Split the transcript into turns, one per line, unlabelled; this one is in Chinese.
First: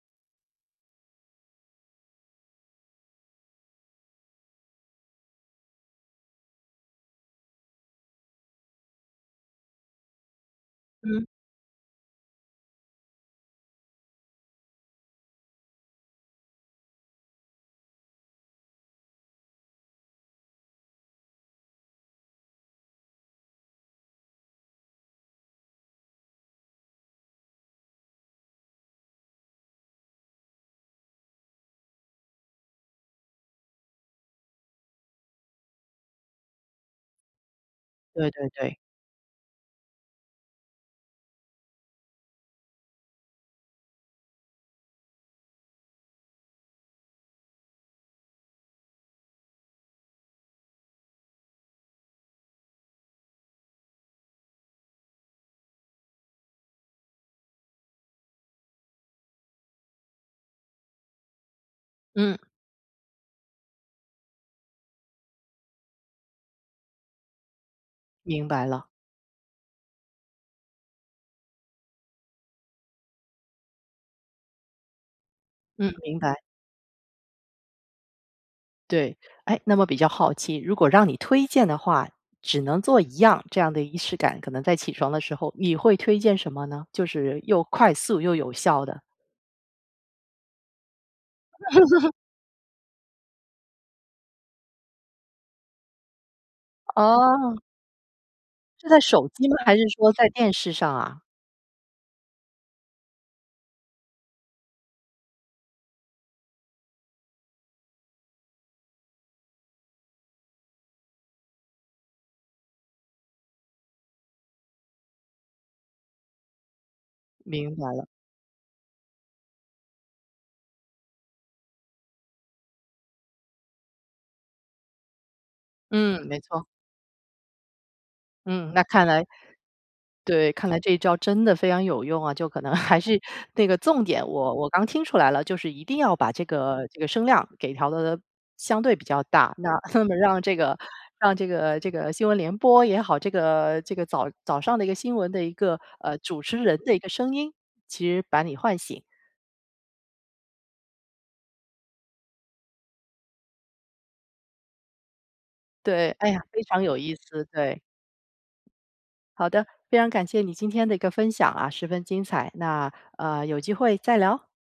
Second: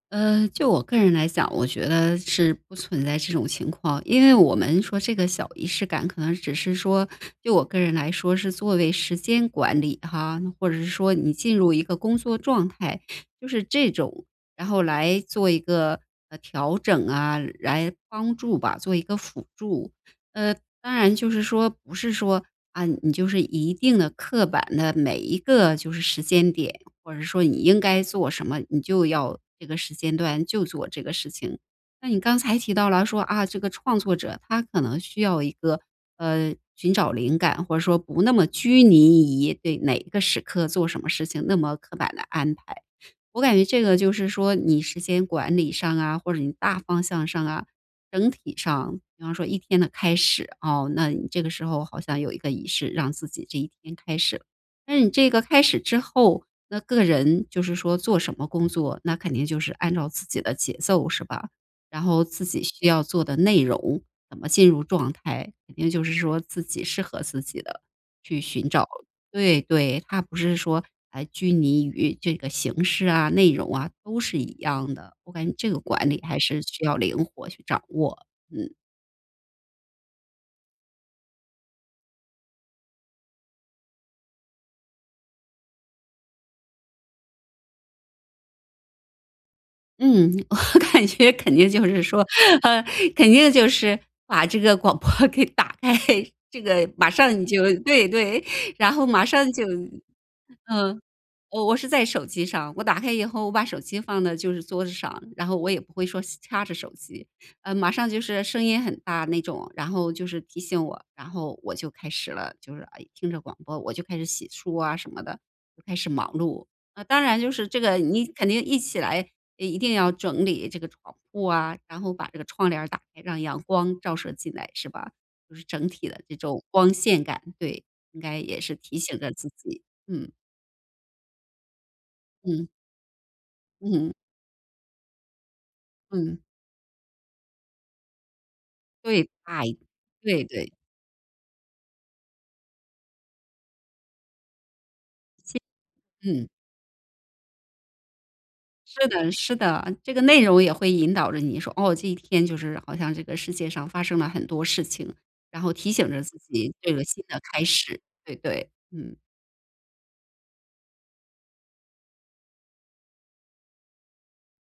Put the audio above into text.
呃，就我个人来讲，我觉得是不存在这种情况。因为我们说这个小仪式感可能只是说就我个人来说是作为时间管理哈，或者是说
嗯。
你进入一个工作状态，就是这种，然后来做一个调整啊，来帮助吧，做一个辅助。呃，当然就是说不是说，啊，你就是一定地刻板地每一个就是时间点，或者说你应该做什么，你就要这个时间段就做这个事情。那你刚才提到了说啊，这个创作者他可能需要一个，呃，寻找灵感，或者说不
对
那么
对对。
拘泥于对哪个时刻做什么事情，那么刻板的安排。我感觉这个就是说你时间管理上啊，或者你大方向上啊，整体上比方说一天的开始啊，那你这个时候好像有一个仪式让自己这一天开始，那你这个开始之后，那个人就是说做什么工作，那肯定就是按照自己的节奏是吧，然后
嗯。
自己需要做的内容怎么进入状态，肯定就是说自己适合自己地去
明白
寻
了。
找对，对，它不是说还拘泥于这个形式啊，内容啊，都是一样的，我感觉这个
嗯，
管
明
理还
白。
是需要灵活去掌握，嗯。
对，哎，那么比较好奇，如果让你推荐的话只能做一样，这样的仪式感，可能在起床的时候，你会推荐什么呢？就是又快速、又有效的。
嗯，我感觉肯定就是 说，呃，肯定就是把这个广播给打开，这个马上你
哦。
就对，对，
是
然
在
后马
手机
上
吗？
就
还是说在电视上
嗯，
啊？
我我是在手机上，我打开以后我把手机放到就是桌子上，然后我也不会说掐着手机，呃，马上就是声音很大那种，然后就是提醒我，然后我就开始了，就是，诶，听着广播我就开始洗漱啊什么的，就开始忙碌，啊，当然就是
明
这
白
个
了。
你肯定一起来一定要整理这床铺户啊，然后把这个窗帘儿打开，让阳光照射进来是吧？就是整体的
嗯，
这
没
种
错。
光线感，对，应该也
嗯，
是
那
提
看
醒
来
着自己，嗯。
对，看来这一招真的非常有用啊，就可
嗯。
能 还是那个重
嗯。
点，我我刚听出来了，就是一定要把
嗯。
这个这个声量给调得相对比较
对，
大，
哎，
那那么让
对，
这
对。
个让这个这个新闻联播也好，这个这个早早上的一个新闻的一
其
个，呃，主
嗯。
持人的一个声音，其实把你唤醒。
是的是的，这个内容也会引导着你说，哦，这一天就是好像这个世界上发生了很多事情，然后提醒
对，
着
哎
自
呀，非
己
常
这
有
个
意
新的
思，
开
对。
始，对对。嗯。
好的，非常感谢你今天的一个分享啊，十分精彩，那，呃，有机会再聊。